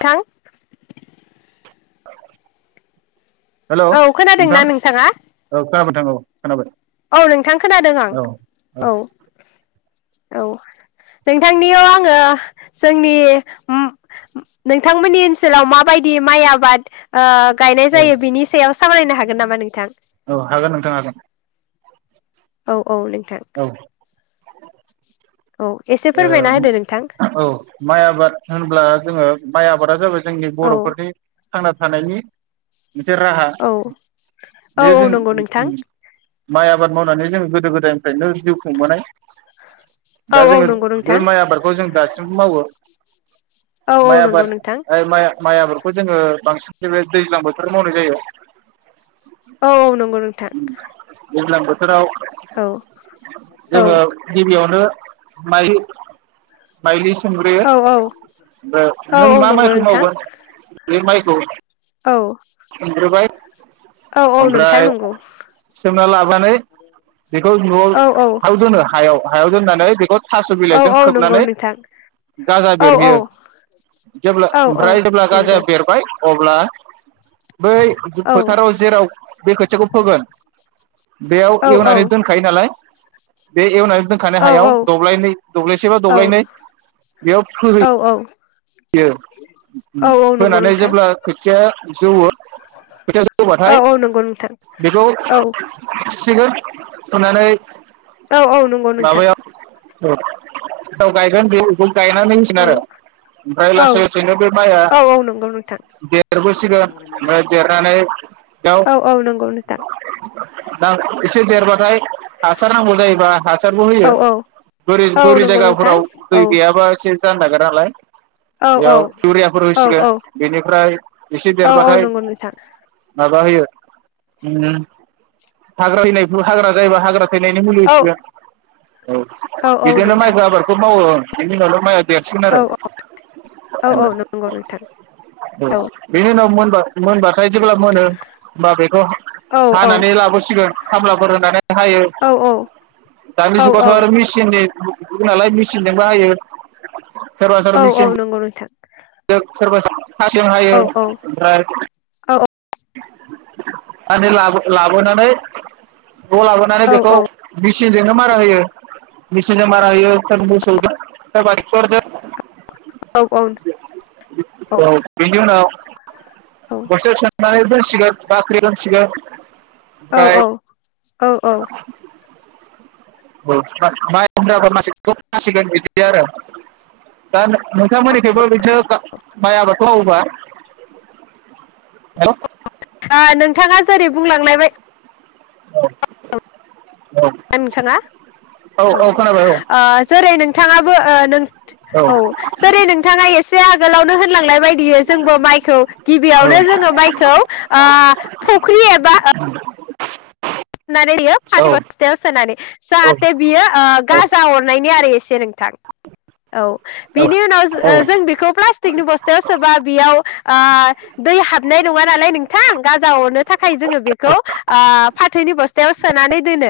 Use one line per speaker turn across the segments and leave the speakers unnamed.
थां।
[inaudible] हेल'
औ
नोंथां
खोनादोंना नोंथाङा?
औ खोनाबाय औ। खोनाबाय
औ नोंथां खोनादों आं
औ
औ। औ नोंथांनियाव आङो जोंनि नोंथांमोननि ओनसोलाव माबायदि माइ आबाद। गायनाय
औ
जायो बिनि सायाव सामलायनो हागोन नामा नोंथां?
औ हागोन नोंथां हागोन
औ। औ नोंथां।
औ
औ एसे फोरमायना होदो नोंथां
ओ औ माइ आबाद होनब्ला जोङो माइ आबादा जाबाय जोंनि
औ
बर'फोरनि थांना थानायनि मोनसे राहा
औ औ
बे जों
नंगौ नोंथां
माइ आबाद मावनानै जों गोदो गोदाय‌ निफ्रायनो जिउ खुंबोनाय।
औ
दा
औ
जोङो
नंगौ
बे
नोंथां
माइ आबादखौ जों दासिमबो मावो
औ औ
माइ
नंगौ
आबाद
नोंथां
ओ माइ माइ आबादखौ जोङो बांसिन बेबाय दैज्लां बोथोराव मावनाय जायो।
औ औ नंगौ नोंथां।
फोराव
औ। औ
जोङो गिबियावनो माइलि माइलि सोम सोमग्रोयो
औ
ओमफाय
औ
नों
औ
मा
नंगौ
माइखौ
नोंथां
मावगोन बे माइखौ
औ
सोमग्रोबाय
औ औ नोंथां
ओमफ्राय
नंगौ
सोमना लाब नानै बेखौ न'आव
औ औ
हायाव दोनो हायाव। हायाव दोन्नानै बेखौ थास' बिलाइजों
औ नंगौ
खोबनानै
नोंथां
गाजा
औ औ
बेरहोयो जेब्ला
औ
ओमफ्राय जेब्ला
नंगौ
गाजाया बेरबाय अब्ला बै
औ
फोथाराव जेराव बे खोथियाखौ फोगोन बेयाव
औ
एवनानै दोनखायो नालाय। बे एवनानै
औ
दोनखानाय हायाव दब्लायनै दब्लायसे बा दब्लायनै बेयाव
औ
फोहै बियो
औ औ नंगौ
फोनानै
नोंथां
जेब्ला खोथिया जौयो
औ औ नंगौ नोंथां औ।
फुसिगोन फुनानै
औ औ नंगौ नोंथां।
औ औ गायगोन बे [unintelligible] गायनानै दोनसिगोन
औ
आरो ओमफ्राय
औ
लासै लासैनो बे माइया
औ औ नंगौ नोंथां
देरबोसिगोन ओमफ्राय देरनानै दाव
औ औ नंगौ नोंथां
दा एसे देरबाथाय हासार नांगौ जायोबा हासारबो
औ
होयो बोरि
औ
बोरि
नंगौ नोंथां
जायगाफोराव
औ
दै गैयाबा एसे [unintelligible]
औ
बेयाव इउरियाफोर
औ
होसिगोन
औ
बेनिफ्राय एसे
औ औ
देरबाथाय
नंगौ नोंथां
माबा होयो‌ ओम हाग्रा हैनायखौ हाग्रा जायोबा हाग्रा थैनायनि
औ
मुलिसिगोन औ
औ
बिदिनो
नोंथां
माइखौ आबादखौ मावो। बेनि उनावनो माया देरसिगोन
औ
आरो
औ औ नंगौ नोंथां औ
उनाव मोनबा मोनबा ओमफ्राय जेब्ला मोनो होमबा बेखौ
औ
हानानै लाबोसिगोन खामलाफोर होनानै हायो
औ
दानि जुगावथ'
औ
आरो मेसिननि जुग नालाय मेचिनजोंबो हायो।
औ औ नंगौ नोंथां।
जों सोरबा खासिजों हायो ओमफ्राय लाबो लाबोनानै बे
औ
लाबोनानै बेखौ मेसिनजोंनो मारा होयो मेसिनजों मारा होयो सोर मोसौजों सोरबा टेक्टरजों।
औ
औ बेनि उनाव बसथाव सोनानै दोनसिगोन। बाख्रिआव दोंनसिगोन।
औ औ औ औ
माइ [unintelligible] बिदि आरो दा नोंथांमोनिथिंबो बिदिनो माइ आबाद खौ मावोब्ला हेलै
नोंथाङा जेरै बुंलांलायबाय
औ
नोंथाङा औ ओ जेरै नों बिथाङाबो ओ नों औ जेरै नोंथाङा एसे आगोलावनो होनलांनाय बियो जोंबो माइखौ
औ
गिबियावनो जोङो माइखौ आ फख्रि एबा नानै बियो
औ
फाथो बसथायाव नौनानै
औ
जाहाथे बियो
औ
गा जा अरनायनि आरो एसे नोंथां औ बिनि उनाव
औ औ
जों बेखौ प्ला टिकनि बस्थायाव सोरबा बेयाव आ दै हाबनाय नङा नालाय नोंथां गाजा अरनो थाखाय जोङो बेखौ आ फाथोनि बस्थायाव सोनानै दोनो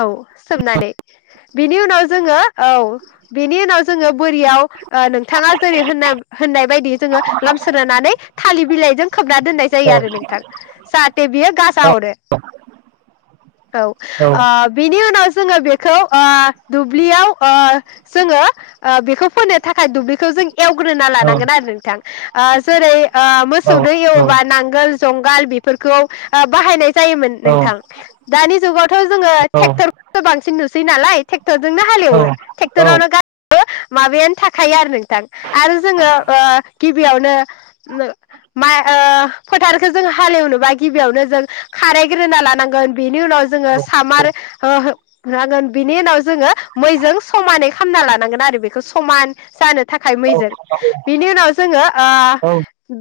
औ सोमनानै बिनि उनाव जोङो औ बिनि उनाव [inaudible] औ
औ
बिनि उनाव जोङो बेखौ ओ दुब्लियाव जोङो बेखौ फोनो थाखाय दुब्लिखौ जों एवग्रोना लानांगोन आरो नोंथां आ जेरै ओ मोसौदो एवोबा नांगोल संगाल बेफोरखौ बाहायनाय जायोमोन नोंथां दानि जुगावथ' जोङो ट्रेक्टरखौसो बांसिन नुसै नालाय टेक्टरनो हालेवो टेकटरावनो गा माबायानो थाखायो आरो नों थां आरो जोङो ओ गिबियावनो माइ ओ फोथारखौ जों हालेवनोबा गिबियावनो खारेकग्रोना लानांगोन बेनि उनाव जोङो सामार हो गोन बिनि उनाव जोङो मैजों समानै खालामना लानांगोन आरो बेखौ समान जानो थाखाय मैजों बिनि उनाव जोङो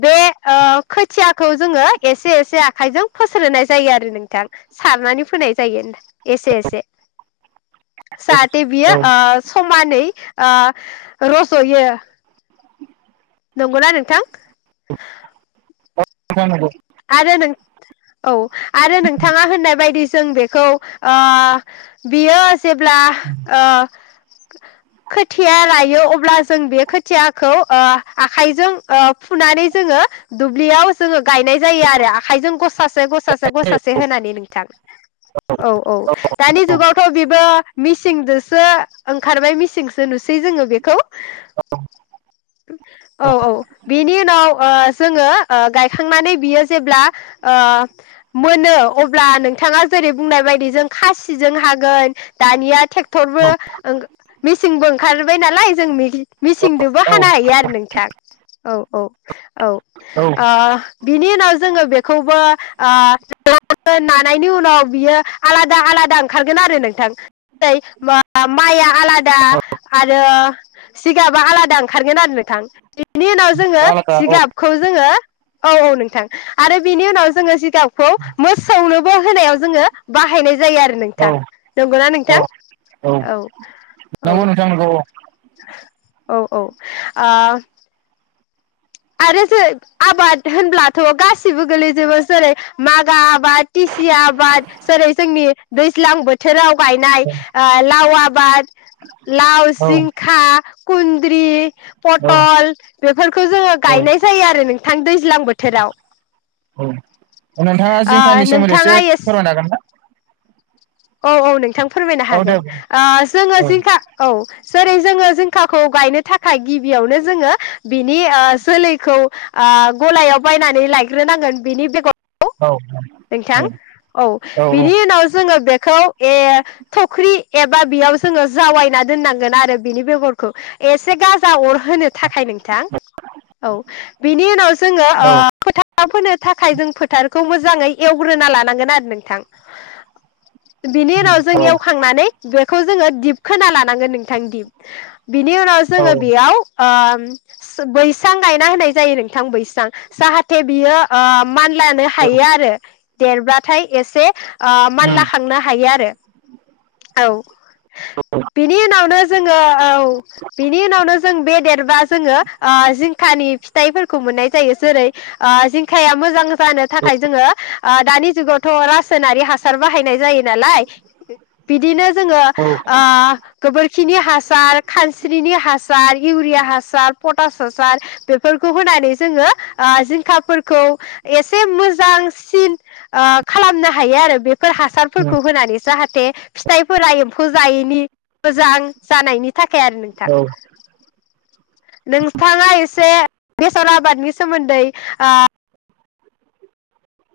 बे ओ खोथियाखौ जोङो एसे एसे आखाइजों फोस्रोनाय जायो आरो नोंथां सारनानै फोनाय जायो एसे एसे जाहाथे बियो ओ समानै आ रज'यो नंगौना नोंथां
[unintelligible]
आरो नों औ आरो नोंथाङा होननाय बायदि जों बेखौ ओ बियो जेब्ला ओ खोथिया लायो अब्ला जों बे खोथियाखौ आखाइजों ओ फुनानै जोङो दुब्लियाव जोङो गायनाय जायो आरो आखायजों गसा गसासे गसासे होनानै नोंथां औ-औ दानि जुगावथ' बेबो मिसिंजोंसो ओंखारबाय मिसिंसो नुसै जोङो बेखौ। औ-औ बेनि उनाव ओ जोङो गायखांनानै बियो जेब्ला ओ मोनो अब्ला नोंथाङा जेरै बुंनाय बायदि जों खासिजों हागोन दानिया ट्रेक्टरबो ओं मेचिंबो ओंखारबाय नालाय जों मिसिंनदोबो हा
औ
खाना हायो आरो नोंथां औ-औ-औ
औ
आ बिनि उनाव जोङो बेखौबो [inaudible] नानायनि उनाव बियो आलादा आलादा ओंखारगोन आरो नोंथां जेरै माइआ आलादा आरो सिगाबा आलादा खारगोन आरो नोंथां। बेनि उनाव जोङो
आलादा औ
सिगाबखौ जोङो औ औ नोंथां आरो बिनि उनाव जोङो जिगाबखौ मोसौनोबो होनायाव जोङो बाहायनाय जायो। आरो नोंथां
औ
नंगौना
औ
नोंथां?
औ नंगौ नोंथां नंगौ
औ-औ-औ-औ आ आरो जों आबाद होनब्लाथ' गासिबो गोलैजोबो जेरै मागा आबाद टिसि आबाद जेरै जोंनि दैज्लां बोथोराव गायनाय
औ
लाव आबाद लाव,
औ
जिंखा खुन्द्रि'
औ
पटल बेफोरखौ जोङो गायनाय जायो आरो नोंथां दैज्लां बोथोराव
औ नोंथाङा
ओ
जिंकानि सोमोन्दै
नोंथाङा
एसे फोरमायनो हागोन ना।
औ-औ नोंथां। फोरमायनो
औ दे
हागोन ओ जोङो
औ
जिंखा औ जेरै जोङो जिंखाखौ गायनो थाखाय गिबियावनो जोङो बिनि ओ जोलैखौ ओ गलायाव बायनानै लायग्रोनांगोन बेनि बेगर
औ
नोंथां औ बिनि उनाव जोङो बे खौ ए थख्रि एबा बेयाव जोङो जावायना दोननांगोन आरो बिनि बेगरखौ एसे गाजा अर होनो थाखाय नोंथां औ बिनि उनाव जोङो ओ फोथाराव फोनो थाखाय जों फोथारखौ मोजाङै एवग्रोना लानांगोन आरो नोंथां बिनि उनाव जों
औ
एवखांनानै बे खौ जोङो दिप खोना लानांगोन नोंथां दिप बिनि उनाव जोङो
औ
बेयाव ओ सो बैसां गायना होननाय जायो नोंथां बैसां जाहाथे बियो ओ मान लानो हायो आरो देरब्लाथाय एसे ओ मानला खांनो हायो आरो। औ बिनि उनावनो जोङो औ बिनि उनावनो जों बेदेरबा जोङो ओ जिंखानि फिथाइफोरखौ मोननाय जायो जेरै ओ जिंखाया मोजां जानो थाखाय जोङो। ओ दानि जुगावथ' रासायनारि हासार बाहायनाय जायो नालाय बिदिनो जोङो ओ गोबोर खिनि हासार खानस्रिनि हासार इउरिया हासार पटास हासार बेफोरखौ होनानै जोङो ओ जिंखाफोरखौ एसे मोजां सिन ओ खालामनो हायो आरो बेब फोर हासारफोरखौ होनानै जाहाथ थे फिथाइफोरा एम्फौ जायैनि मोजां जानायनि थाखाय आरो नोंथां
औ औ
नोंथाङा एसे बेसर आबादनि सोमोन्दै आ